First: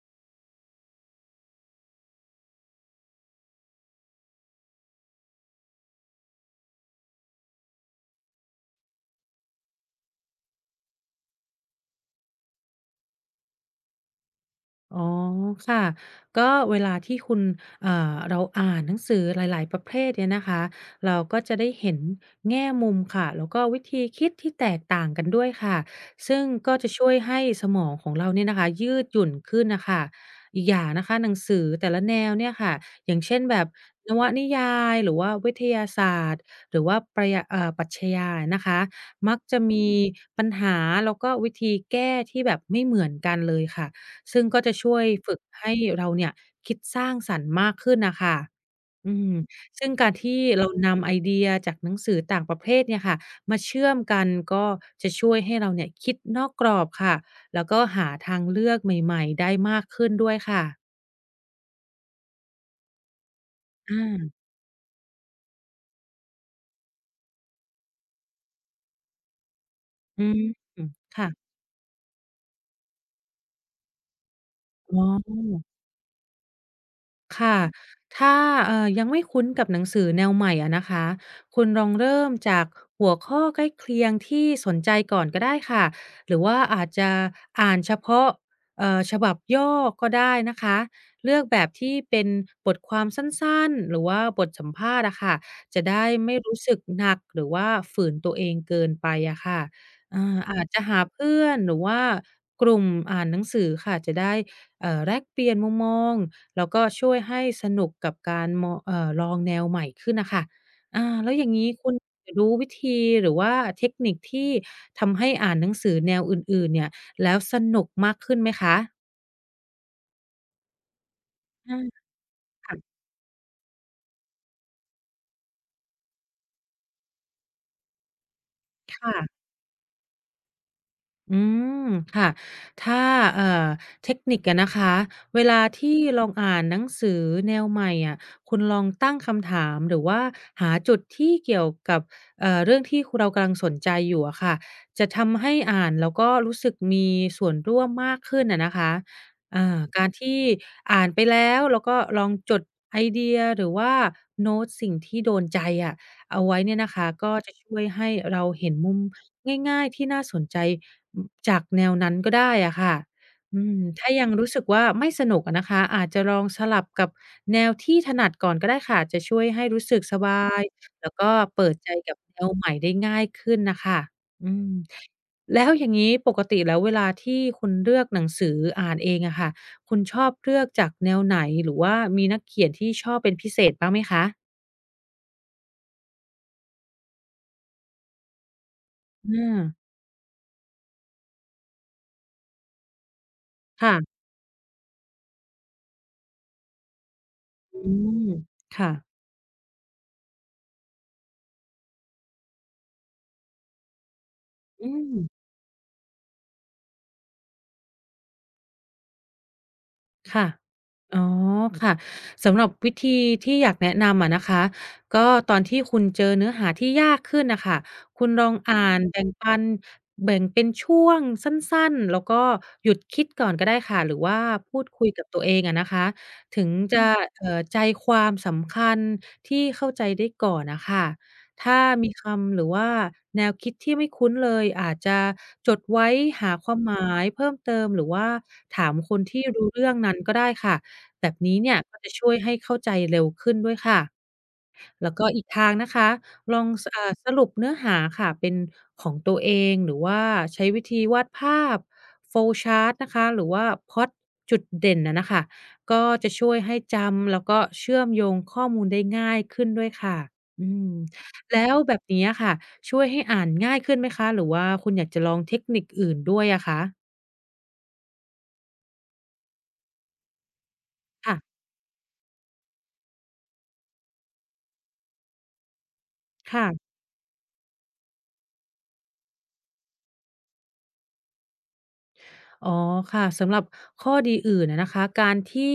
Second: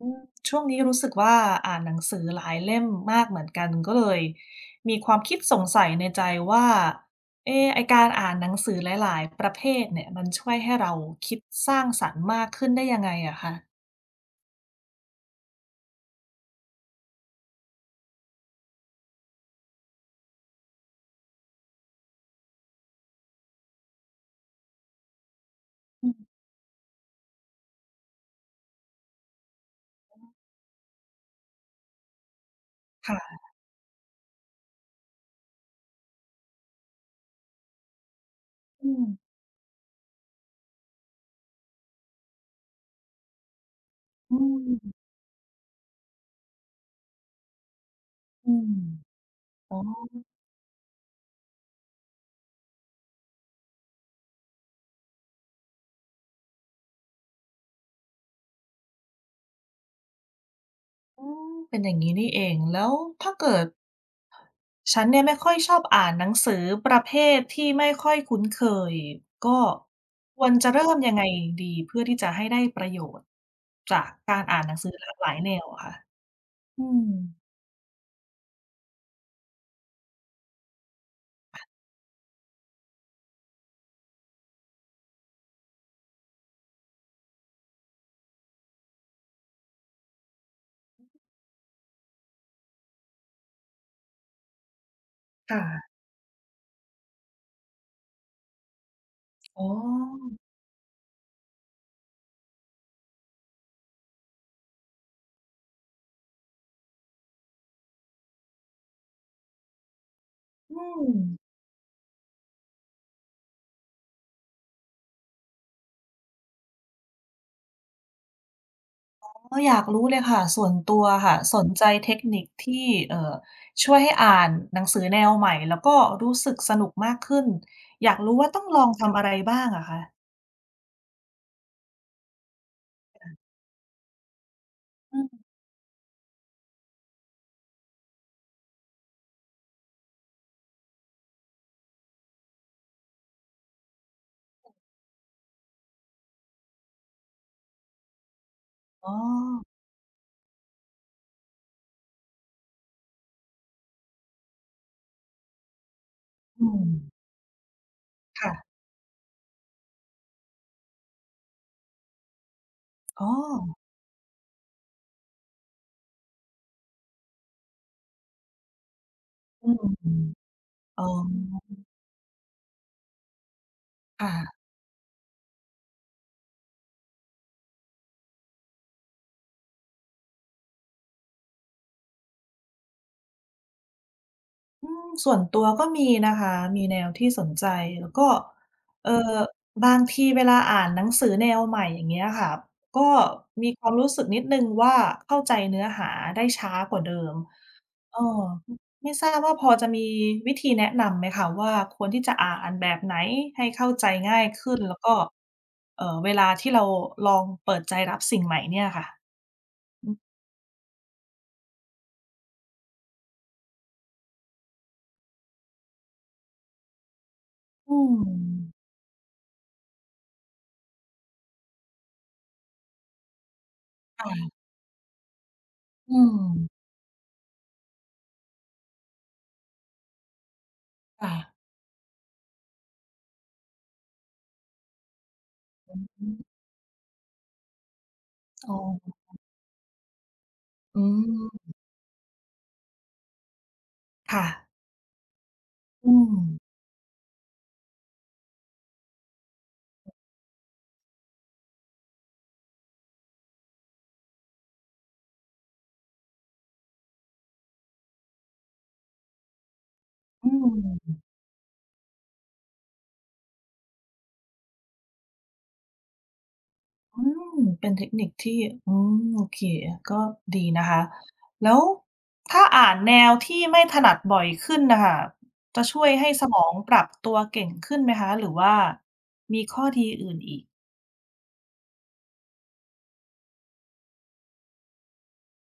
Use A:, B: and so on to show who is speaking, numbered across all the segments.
A: อืมช่วงนี้รู้สึกว่าอ่านหนังสือหลายเล่มมากเหมือนกันก็เลยมีความคิดสงสัยในใจว่าเอ๊ะไอ้การอ่านหนังสือหลายๆประเภทเนี่ยมันช่วยให้เราคิดสร้างสรรค์มากขึ้นได้ยังไงอะคะ
B: อ๋อค่ะก็เวลาที่คุณเอ่เราอ่านหนังสือหลายๆ ประเภทเนี่ยนะคะเราก็จะได้เห็นแง่มุมค่ะแล้วก็วิธีคิดที่แตกต่างกันด้วยค่ะ
A: อืม
B: ซึ่งก็จะช่วยให้สมองของเราเนี่ยนะคะยืดหยุ่นขึ้นนะคะอีกอย่างนะคะหนังสือแต่ละแนวเนี่ยค่ะอย่าง
A: ค่ะ
B: เช่นแบบนวนิยายหรือว่าวิทยาศาสตร์หรือว่าประยะเอ่อปรัชญานะคะ
A: อืม
B: มักจะมีปัญหาแล้วก็วิธีแก้ที่แบบไม่เหมือนกันเลยค่ะ
A: อื
B: ซึ่งก็จะช่วย
A: ม
B: ฝึกให้เราเนี่ยคิดสร้างสรรค์มากขึ้นน่ะค่ะ
A: อืม
B: อืม
A: อ๋อ
B: ซึ่งการที่เรานำไอเดียจากหนังสือต่างประเภทเนี่ยค่ะมาเชื่อมกันก็จะช่วยให้เราเนี่ยคิดนอกกรอบค่ะแล้วก็หาทางเลือกใหม่ๆได้มากขึ้นด้วยค่ะ
A: อืมเป็นอย่างงี้นี่เองแล้วถ้าเกิด
B: อา
A: ฉันเนี่ยไม่ค่อยชอบอ่านหนังสือประเภทที่ไม่ค่อยคุ้นเคยก็
B: อื
A: ค
B: ม
A: วรจะเริ่มยังไง
B: ค่ะ
A: ดีเพื่อที่จะให้ได้ประโยชน์จากการอ่านหนังสือ
B: อ๋
A: ห
B: อ
A: ลากหลายแนวอะค่ะอืม
B: ค่ะถ้ายังไม่คุ้นกับหนังสือแนวใหม่อะนะคะคุณลองเริ่มจากหัวข้อใกล้เคียงที่สนใจก่อนก็ได้ค่ะหรือว่าอาจจะอ่านเฉพาะฉบับย่อก็ได้นะคะเลือกแบบที่เป็นบทความสั้นๆหรือว่าบทสัมภาษณ์อะค่ะจะ
A: ค่ะ
B: ได้ไม่รู้สึกหนักหรือว่าฝืนตัวเองเกินไปอะ
A: อ๋
B: ค่ะ
A: อ
B: อาอาจจะหาเพื่อนหรือว่ากลุ่มอ่านหนังสือค่ะจะได้แลกเปลี่ยนมุมมอง แล้วก็ช่วยให้สนุกกับการมอเอ่อลองแนวใหม่ขึ้นน่ะค่ะ
A: อื
B: อา
A: ม
B: แล้วอย่างงี้คุณรู้วิธีหรือว่าเทคนิคที่ทำให้อ่านหนังสือแนวอื่นๆเนี่ยแล้วสนุกมากขึ้นไหมคะ
A: ก็อยากรู้เลยค่ะส่วนตัวค่ะสน
B: อา
A: ใจเทคนิคที่
B: ค่ะ
A: ช่วยให้อ่านหนังสือแนวใหม่แล้วก็รู้สึกสนุกมากขึ้นอยากรู้ว่าต้องลองทำอะไร
B: ค่ะ
A: บ้างอะคะ
B: อืมค่ะถ้าเอ่อเทคนิคอะนะคะ
A: อื
B: เว
A: ม
B: ลาที่ลองอ่านหนังสือแนวใหม่อะคุณลองตั้งคำถามหรือว่าหาจุดที่เกี่ยวกับเรื่องที่คเรากำลังสนใจอยู่อะค่ะจะทำให้อ่านแล้วก็รู้สึกมีส่วนร่วมมากขึ้นอะนะคะ
A: อ๋อ
B: อ่าการที่อ่านไปแล้วแล้วก็ลองจดไอเดียหรือว่าโน้ตสิ่งที่โดนใจอะเอาไว้
A: อื
B: เนี่ย
A: ม
B: นะคะก็จะช่วยให้เราเห็
A: ค่ะ
B: นมุม ง่ายๆที่น่าสนใจอมจากแนวนั้นก็ได้อะค่ะ
A: อ๋อ
B: อืมถ้ายังรู้สึกว่าไม่สนุกอะนะคะอาจจะลองสลับกับแนวที่ถนัดก่อนก็ได้ค่ะจะช่วยให้
A: อื
B: รู้สึกส
A: ม
B: บาย
A: อ๋อ
B: แล้วก็เปิดใจกับแนวใหม่ได้ง่ายขึ้นน่ะค่ะอื
A: ค่ะ
B: ม แล้วอย่างงี้ปกติแล้วเวลาที่คุณเลือกหนังสืออ่านเองอะค่ะคุณชอบเลือกจากแนวไหนหรือว่ามีนักเขียนที่ชอบเป็นพิเศษบ้างไหมคะ
A: อืมส่วนตัวก็มีนะคะมีแนวที่สนใจแล้วก็เอ่อ
B: อา
A: บางทีเวลาอ่านหนังสือแนวใหม่อย่างเงี้ยค่ะก็มีความรู้สึ
B: ค่ะ
A: กนิดหนึ่งว่าเข้าใจเนื้อหาได้ช้ากว่าเดิม
B: อื
A: เออ
B: ม
A: อ
B: ค่ะ
A: ไม่ทราบว่าพอจะมีวิธีแนะนำไหมคะว่าควรที่จะอ่านแบบไหนให้เข้าใจง่ายขึ้น
B: อื
A: แล้ว
B: ม
A: ก็เวลาที่เราลองเปิดใจรับสิ่งใหม่เนี่ยค่ะ
B: ค่ะ อ๋อค่ะ สำหรับวิธีที่อยากแนะนำอะนะคะ ก็ตอนที่คุณเจอเนื้อหาที่ยากขึ้นน่ะค่ะ
A: อืม
B: คุณลองอ่านแบ่งปันแบ่งเป็นช่วงสั้นๆ แล้วก็หยุดคิดก่อนก็ได้ค่ะ หรือว่า
A: ค่ะ
B: พูดคุยกับตัวเองอะนะคะ
A: อืม
B: ถึงจะใจความสำคัญที่เข้าใจได้ก่อนน่ะค่ะ
A: ค่ะ
B: ถ้ามีคำหรือว่าแนวคิดที่ไม่คุ้นเลยอาจจะจด
A: อือ
B: ไว้
A: ฮึ
B: หาความหมายเพิ่มเติมหรือว่า
A: อ๋
B: ถามค
A: อ
B: นที่รู้เรื่องนั้นก็ได้ค่ะ
A: อื
B: แบบนี้
A: ม
B: เนี่ยก็จะช่วยให้เข้าใจเร็วขึ้นด้วยค่ะ
A: ค่ะ
B: แล้วก็อีกทางนะคะ
A: อืม
B: ลองสอ่าสรุปเนื้อหาค่ะเป็นของตัวเองหรือว่าใช้วิธีวาดภาพ flowchart นะคะหรือว่าพล็อตจุดเด่นน่ะค่ะก็จะช่วยให้จำแล้วก็เชื่อมโยงข้อมูลได้ง่ายขึ้นด้วยค่ะ
A: อื
B: อืม
A: ม
B: แล้วแบบนี้อะค่ะช่วยให้อ่านง่ายขึ้นไหมคะหรือว่าคุณอยากจะลองเทคนิคอื่นด้วยอะคะ
A: อืมเป็นเทคนิคที่อืมโอเคก็ดีนะคะ
B: ค่ะ
A: แล้วถ้าอ่านแนวที่ไม่ถนัดบ่อยขึ้นน่ะค่ะจะช่วยให้สมองป
B: ค่ะ
A: รับตัวเก่งขึ้นไหมคะหรือว่ามีข้อดีอื่นอีก
B: อ๋อค่ะสำหรับข้อดีอื่นนะคะการที่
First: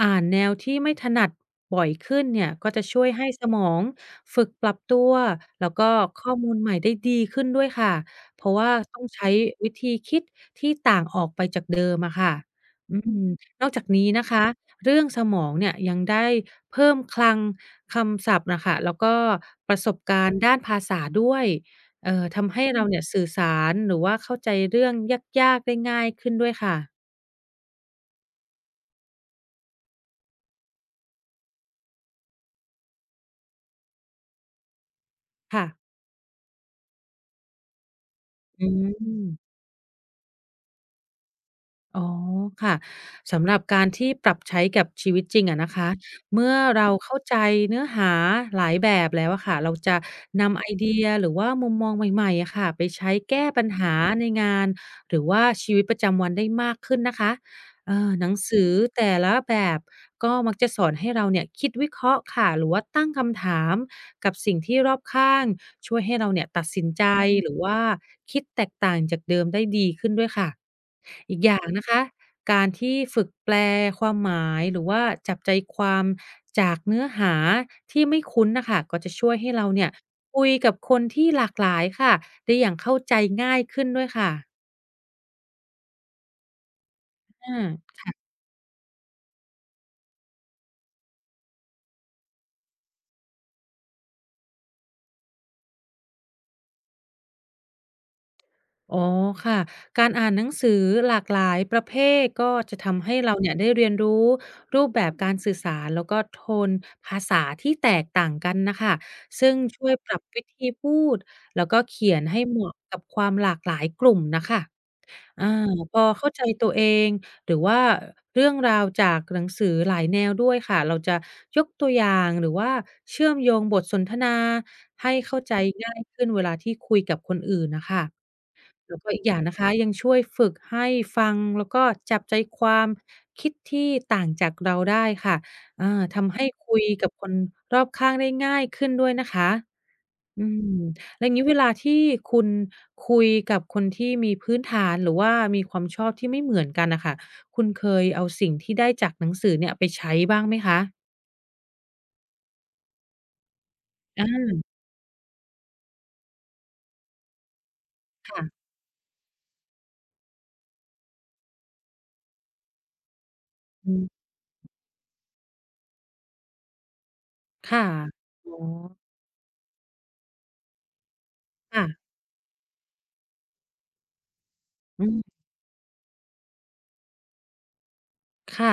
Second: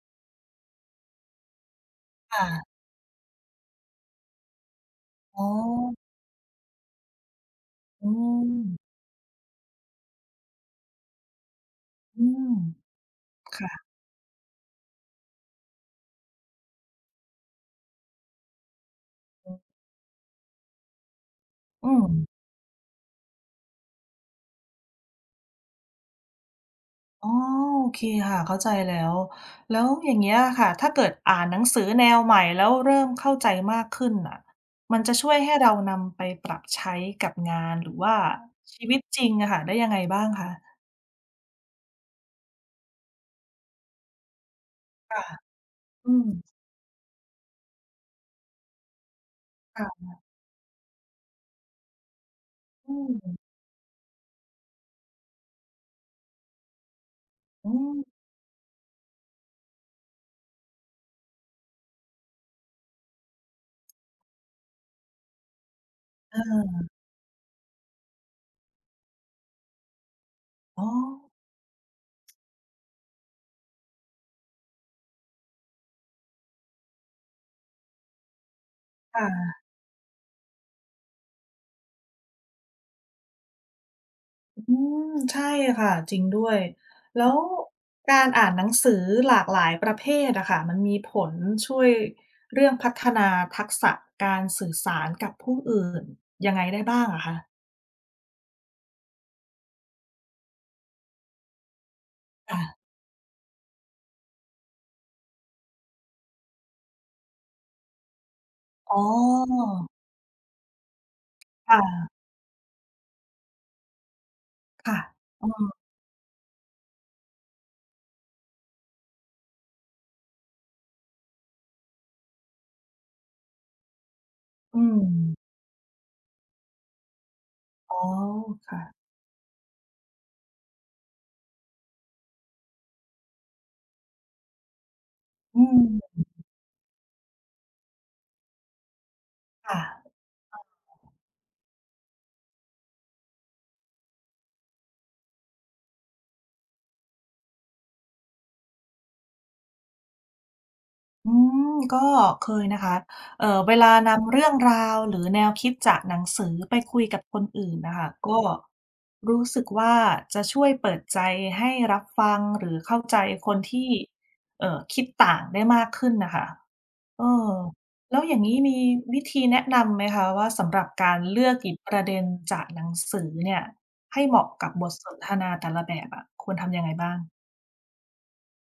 B: อ่านแนวที่ไม่ถนัดบ่อยขึ้นเนี่ยก็
A: ค่ะ
B: จะช่วยให้สมองฝึกปรับตัว
A: อ๋อ
B: แล้วก็ข้อมูลใหม่ได้ดีขึ้นด้วยค่ะ
A: อื
B: เพ
A: ม
B: ราะว่าต้องใช้วิธีคิดที่ต่างออกไปจากเดิมอะ
A: อื
B: ค่ะ
A: ม
B: อืมนอกจาก
A: ค่ะ
B: นี้นะคะเรื่องสมองเนี่ยยังได้เพิ่มคลังคำศัพท์นะคะแล้วก็ประสบการณ์ด้านภาษาด้วย
A: อืม
B: ทำให้เราเนี่ยสื่อสารหรือว่าเข้าใจเรื่องยากๆได้ง่ายขึ้นด้วยค่ะ
A: อ๋อโอเคค่ะเข้าใจแล้ว แล้วอย่างเงี้ยค่ะถ้าเกิดอ่านหนังสือแนวใหม่แล้วเริ่มเข้าใจมากขึ้นน่ะมันจะช่วยให้
B: ค่ะ
A: เรานำไปปรับใช้กับงานหรือว่า
B: อื
A: ชีวิตจริงอะ
B: ม
A: ค่ะได้ยังไงบ้างคะ
B: อ๋อค่ะสำหรับการที่ปรับใช้กับชีวิ
A: ค่ะ
B: ตจริงอะนะคะ
A: อืม
B: เมื่อเราเข้าใจเนื้อหาหลายแบบแล้วอะค่ะเราจะ
A: ค่ะ
B: นำไอเดียหรือว่ามุมมองใหม่ๆอะค่ะไป
A: อื
B: ใช้
A: ม
B: แก้ปัญหาในงานหรือว่าชีวิตประจำวันได้มากขึ้นนะคะ
A: อืม
B: หนังสือแต่ละแบบก็มักจะสอนให้เราเนี่ยคิดวิเคราะห์ค่ะหรือว่าตั้งคำถามกับสิ่งที่รอบข้างช่วยให้เราเนี่ยตัด
A: เออ
B: สินใจหรือว่าคิดแตกต่างจากเดิมได้ดีขึ้นด้วยค่ะ
A: อ๋อ
B: อีกอย่างนะคะการที่ฝึกแปลความหมายหรือว่าจับใจความจากเนื้อหาที่ไม่คุ้นนะคะก็จะช่วยให้
A: ค่ะ
B: เราเนี่ยคุยกับคนที่หลากหลายค่ะได้อย่างเข้าใจง่ายขึ้นด้วยค่ะ
A: อืมใช่ค่ะจริงด้วยแล้ว
B: อา
A: การอ่านหนังสือหลากหลายประเภทอะค่ะมันมีผลช่วยเรื่องพัฒนาทักษะการสื่อสารกับผู้อื่นยังไงได้บ้างอะคะ
B: อ๋อค่ะการอ่านหนังสือหลากหลายประเภทก็จะ
A: ค่ะ
B: ทำให้เราเนี่ยได้เรียนรู้รูปแบบการสื่อสารแล้วก็โทนภาษาที่แตกต่างกันนะ
A: อ๋
B: คะซึ่ง
A: อ
B: ช่วยปรับวิธีพูดแล้วก็
A: ค่ะ
B: เขียนให้เหมาะกับความหลากหลายกลุ่มนะคะ
A: ค่ะอื
B: อา
A: ม
B: พอเข้าใจตัวเองหรือว่าเรื่องราวจากหนังสือหลายแนวด้วยค่ะเราจะยกตัวอย่างหรือว่าเชื่อมโยงบทสนทนา
A: อืม
B: ให้เข้าใจง่ายขึ้นเวลาที่คุยกับคนอื่นน่ะ
A: อ๋อ
B: ค่ะ
A: ค่ะ
B: แล้วก็อีกอย่างนะคะยังช่วยฝึกให้ฟังแล้วก็จับใจความคิดที่ต่างจากเราได้ค่ะ
A: อื
B: อา
A: ม
B: ทำให้คุยกับคนรอบข้างได้ง่ายขึ้นด้วยนะคะ
A: ค่ะ
B: อืมแล้วอย่างงี้เวลาที่คุณคุยกับคนที่มีพื้นฐานหรือว่ามีความชอบที่ไม่เหมือนกันน่ะค่ะคุณเคยเอาสิ่งที่ได้จากหนังสือเนี่ยไปใช้บ้างไหมคะ
A: อืมก็เคยนะคะเวลานำ
B: อา
A: เรื่องราวหรือแนวคิดจากหนังสือไปคุยกับคนอื่นน่ะค่ะก็
B: ค่ะ
A: รู้สึกว่าจะช่วยเปิดใจให้รับฟังหรือเข้าใจคนที่
B: อืม
A: คิดต่างได้มากขึ้นน่ะค่ะเออ
B: ค่ะ
A: แล้วอย่าง
B: อ๋อ
A: งี้มีวิธีแนะนำไหมคะว่าสำหรับการเลือกหยิบ
B: ค่ะ
A: ประเด็นจากหนังสือเนี่ยให้เหมาะกับบทส
B: อื
A: นท
B: ม
A: นาแต่ละแบบอะควรทำยังไงบ้าง
B: ค่ะ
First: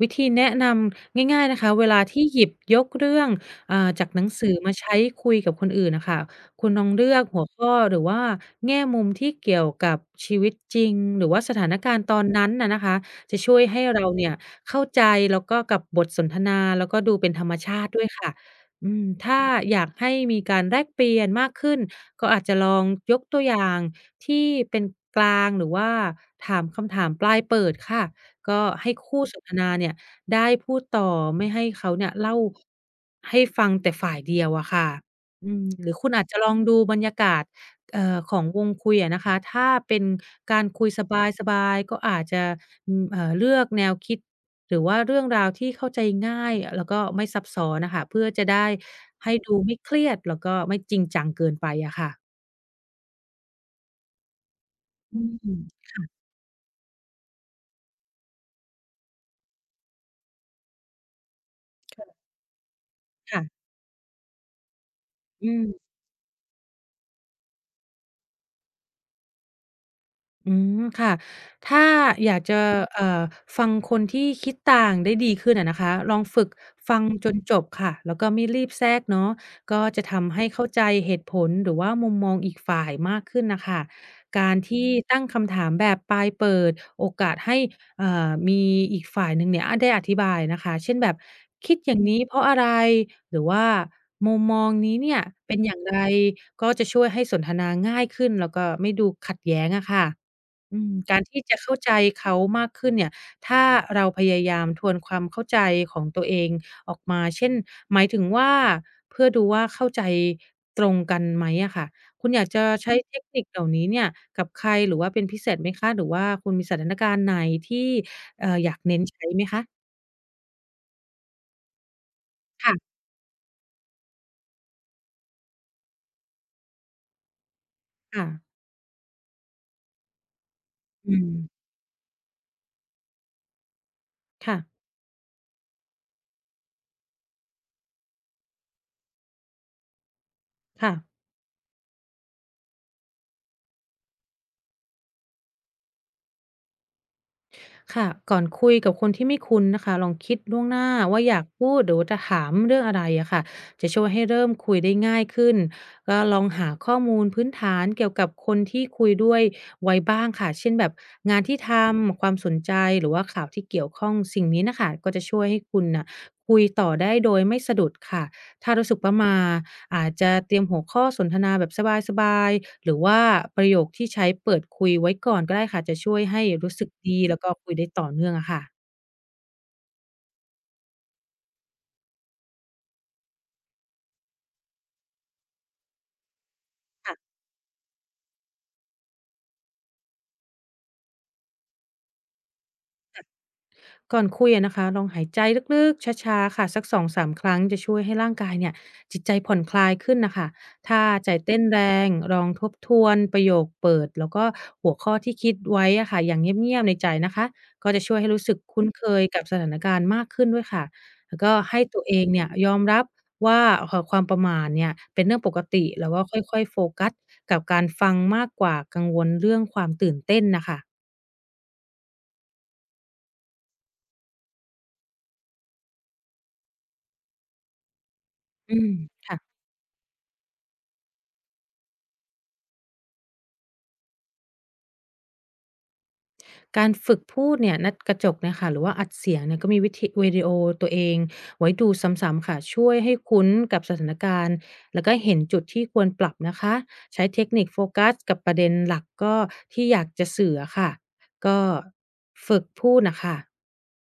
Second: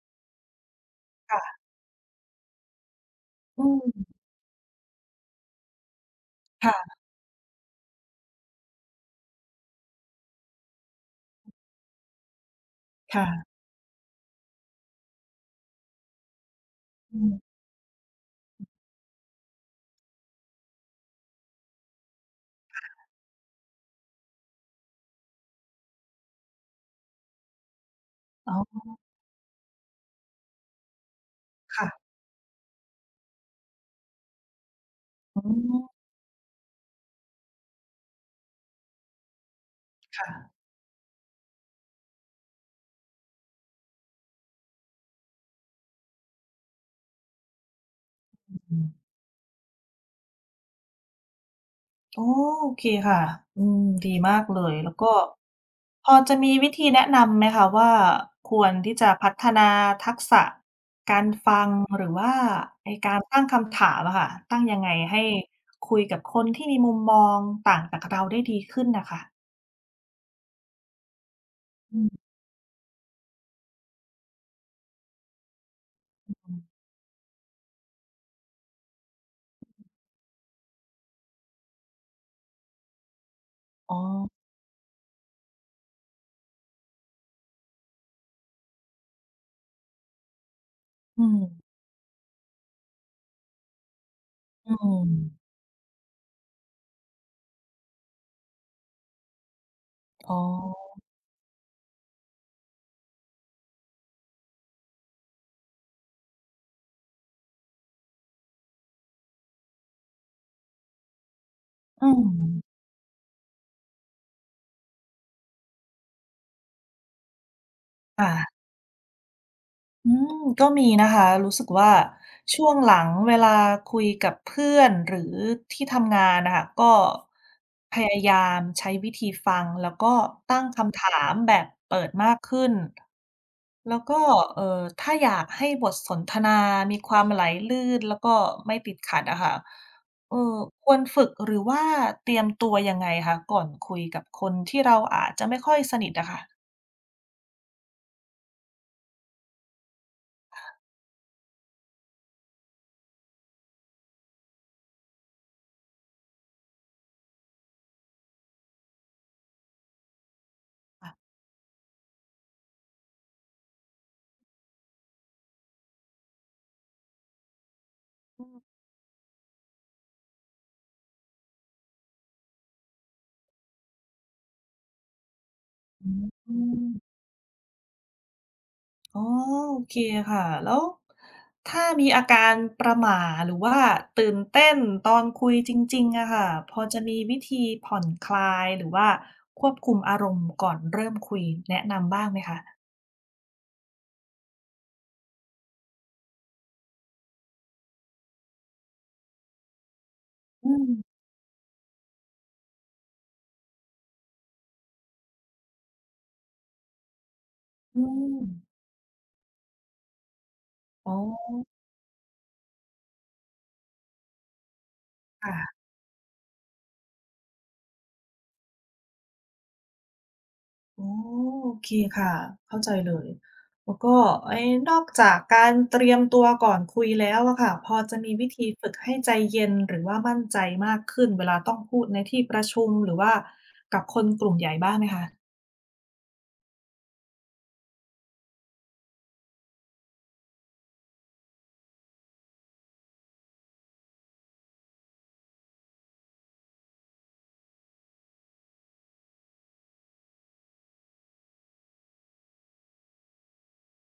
B: วิธีแนะนำง่ายๆ
A: ค่ะ
B: นะคะเวลาที่หยิบยกเรื่อง
A: อื
B: จาก
A: ม
B: หนังสือมาใช้คุยกับคนอื่นนะคะคุณลองเลือกหัวข้อหรือว่าแง่มุมที่เกี่ยวกับชีวิตจริงหรือว่าสถานการณ์ตอนนั้นนะคะ
A: ค่ะๆ
B: จะช่วยให้เราเนี่ยเข้าใจแล้วก็กับบทสนทนาแล้วก็ดู
A: อื
B: เป็นธรร
A: ม
B: มชาติด้วยค่ะอืมถ้าอยากให้มีการแลกเปลี่ยนมากขึ้นก็อาจจะลองยกตัวอย่างที่เป็นกลางหรือว่าถามคำถามปลายเปิดค่ะ
A: อ๋อ
B: ก็ให้คู่สนทนาเนี่ยได้พูดต่อไม่ให้
A: ค่ะ
B: เขาเนี่ยเล่าให้ฟังแต่ฝ่ายเดียวอะค่ะ
A: อื
B: อืมหรือ
A: ม
B: คุณอาจจะลองดูบรรยากาศของวงคุยอะนะคะถ้าเป็นกา
A: ค่ะ
B: รคุยสบายๆก็อาจจะอืมเลือกแนวคิดหรือว่าเรื่องราวที่เข้าใจง่ายแล้วก็ไม่ซับซ้อนน่ะค่ะเพื่อจะได้
A: อืม
B: ให้ดูไม่เครียดแล้วก็ไม่จริงจังเกินไปอะค่ะ
A: อ๋อโอเคค่ะอืมดีมากเลย แล้วก็
B: อืม
A: พอจะมีวิธีแนะนำไหมคะว่าควรที่จะพัฒนาทักษะการฟังหรือว่าไอ้การตั้ง
B: ค่ะ
A: คำถามอะค่ะตั้งยังไงให้
B: อืม
A: คุยกับคนที่มีมุมมองต่างจากเราได้ดีขึ้นน่ะค่ะ
B: อืมค่ะถ้า
A: อื
B: อ
A: ม
B: ยากจะเอ่อฟังคนที่คิดต่างได้ดีขึ้นอะนะคะลองฝึกฟังจนจบค่ะแล้วก็ไม่รีบแทรกเนาะก็จะทำให้เข้าใจเหตุผลหรือว่ามุมมองอีกฝ่ายมากขึ้นน่ะค่ะ
A: อ๋อ
B: การที่ตั้งคำถามแบบปลายเปิดโอกาสให้มีอีกฝ่ายหนึ่งเนี่ยอาได้อธิบายนะคะเช่นแบบ
A: อืม
B: คิดอย่างนี้เพราะอะไรหรือว่ามุมมอ
A: อื
B: งนี้
A: ม
B: เนี่ยเป็นอย่างไรก็จะช่วยให้สนทนาง่ายขึ้นแล้วก็ไม่ดูขัดแย้งอะค่ะ
A: อ๋
B: อื
A: อ
B: มการที่จะเข้าใจเขามากขึ้นเนี่ยถ้าเราพยายามทวนความเข้าใจของตัวเองออกมาเช่นหมายถึงว่าเพื่อดูว่าเข้าใจตรงกันไหมอะค่ะ
A: อืม
B: คุณอยากจะใช้เทคนิคเหล่านี้เนี่ยกับใครหรือว่าเป็นพิเศษไหมคะหรือว่าคุณมีสถานการณ์ไหนที่
A: ค่ะ
B: อยากเน้นใช้ไหมคะ
A: อืมก็มีนะคะรู้สึกว่าช่วงห
B: ค่ะ
A: ลังเวลาคุยกับเพื่อนหรือที่ทำงานนะคะก็พยา
B: ค่ะ
A: ยามใช้วิธีฟังแล้วก็ตั้งคำ
B: อื
A: ถา
B: ม
A: มแบบเปิดมากขึ้นแล้วก็
B: ค่ะ
A: ถ้าอยากให้บทสนทนามีความไหลลื่นแล้วก็ไม่ติดขัดอะค่ะเออค
B: ค่ะ
A: วรฝึกหรือว่าเตรียมตัวยังไงคะก่อนคุยกับคนที่เราอาจจะไม่ค่อยสนิทอะค่ะ
B: ค่ะก่อนคุยกับคนที่ไม่คุ้นนะคะลองคิดล่วงหน้าว่าอยากพูดหรือว่าจะถามเรื่องอะไรอะค่ะจะช่วยให้เริ่มคุยได้ง่ายขึ้นก็ลองหาข้อมูลพื้นฐานเกี่ยวกับคนที่คุยด้วยไว้บ้างค่ะเช่นแบบงานที่ทำความสนใจหรือว่าข่าวที่เกี่ยวข้องสิ่งนี้นะคะก็จะช่วยให้คุณน่ะคุยต่อได้โดยไม่สะดุดค่ะถ้ารู้สึกประหมา อาจจะเตรียมหัวข้อสนทนาแบบสบายๆ หรือว่าประโยคที่ใช้เปิดคุยไว้ก่อนก็ได้ค่ะจะ
A: อ
B: ช่วยให้
A: ื
B: รู้สึก
A: ม
B: ดีแล้วก็คุยได้ต่อเนื่องอะค่ะ
A: อ๋อโอเคค่ะแล้วถ้ามีอาการประหม่าหรือว่าตื่นเต้นตอนคุยจริงๆอะค่ะพอจะมี
B: ค่ะ
A: วิธีผ่อนคลายหรือว่าควบคุมอารมณ์ก่อนเริ่มคุยแนะนำบ้างไหมคะ
B: ก่อนคุยอะนะคะลองหายใจลึกๆช้าๆค่ะสัก2-3ครั้งจะช่วยให้ร่างกายเนี่ยจิตใจผ่อนคลายขึ้นน่ะค่ะ
A: อืม
B: ถ้าใจเต้นแรงลองทบทวนประโยคเปิดแล้วก็หัวข้อที่คิดไว้อะค่ะอย่างเงียบๆในใจนะคะก็
A: อื
B: จะช่วยให้
A: ม
B: รู้สึกคุ้นเคยกับสถานการณ์มากขึ้นด้วยค่ะ
A: อ๋อ
B: แล้วก็ให้ตัวเองเนี่ยยอมรับว่าความประหม่าเนี่ยเป็นเรื่องปก
A: ค่ะ
B: ติแล้วก็ค่อยๆโฟกัสกับการฟังมากกว่ากังวลเรื่องความตื่นเต้นน่ะค่ะ
A: อ๋อโอเคค่ะเข้าใจเลยแล้วก็เอะนอกจากการเตรียมตัวก่อนคุยแล้วอะค่ะพอจะมีวิธี
B: อื
A: ฝึ
B: ม
A: กให้ใจ
B: ค่ะ
A: เย็นหรือว่ามั่นใจมากขึ้นเวลาต้องพูดในที่ประชุมหรือว่ากับคนกลุ่มใหญ่บ้างไหมคะ
B: การฝึกพูดเนี่ยนัดกระจกเนี่ยค่ะหรือว่าอัดเสียงเนี่ยก็มีวิธีวิดีโอตัวเองไว้ดูซ้ำๆค่ะช่วยให้คุ้นกับสถานการณ์แล้วก็เห็นจุดที่ควรปรับนะคะใช้เทคนิคโฟกัสกับประเด็นหลักก็ที่อยากจะสื่ออะค่ะก็ฝึกพูดน่ะค่ะ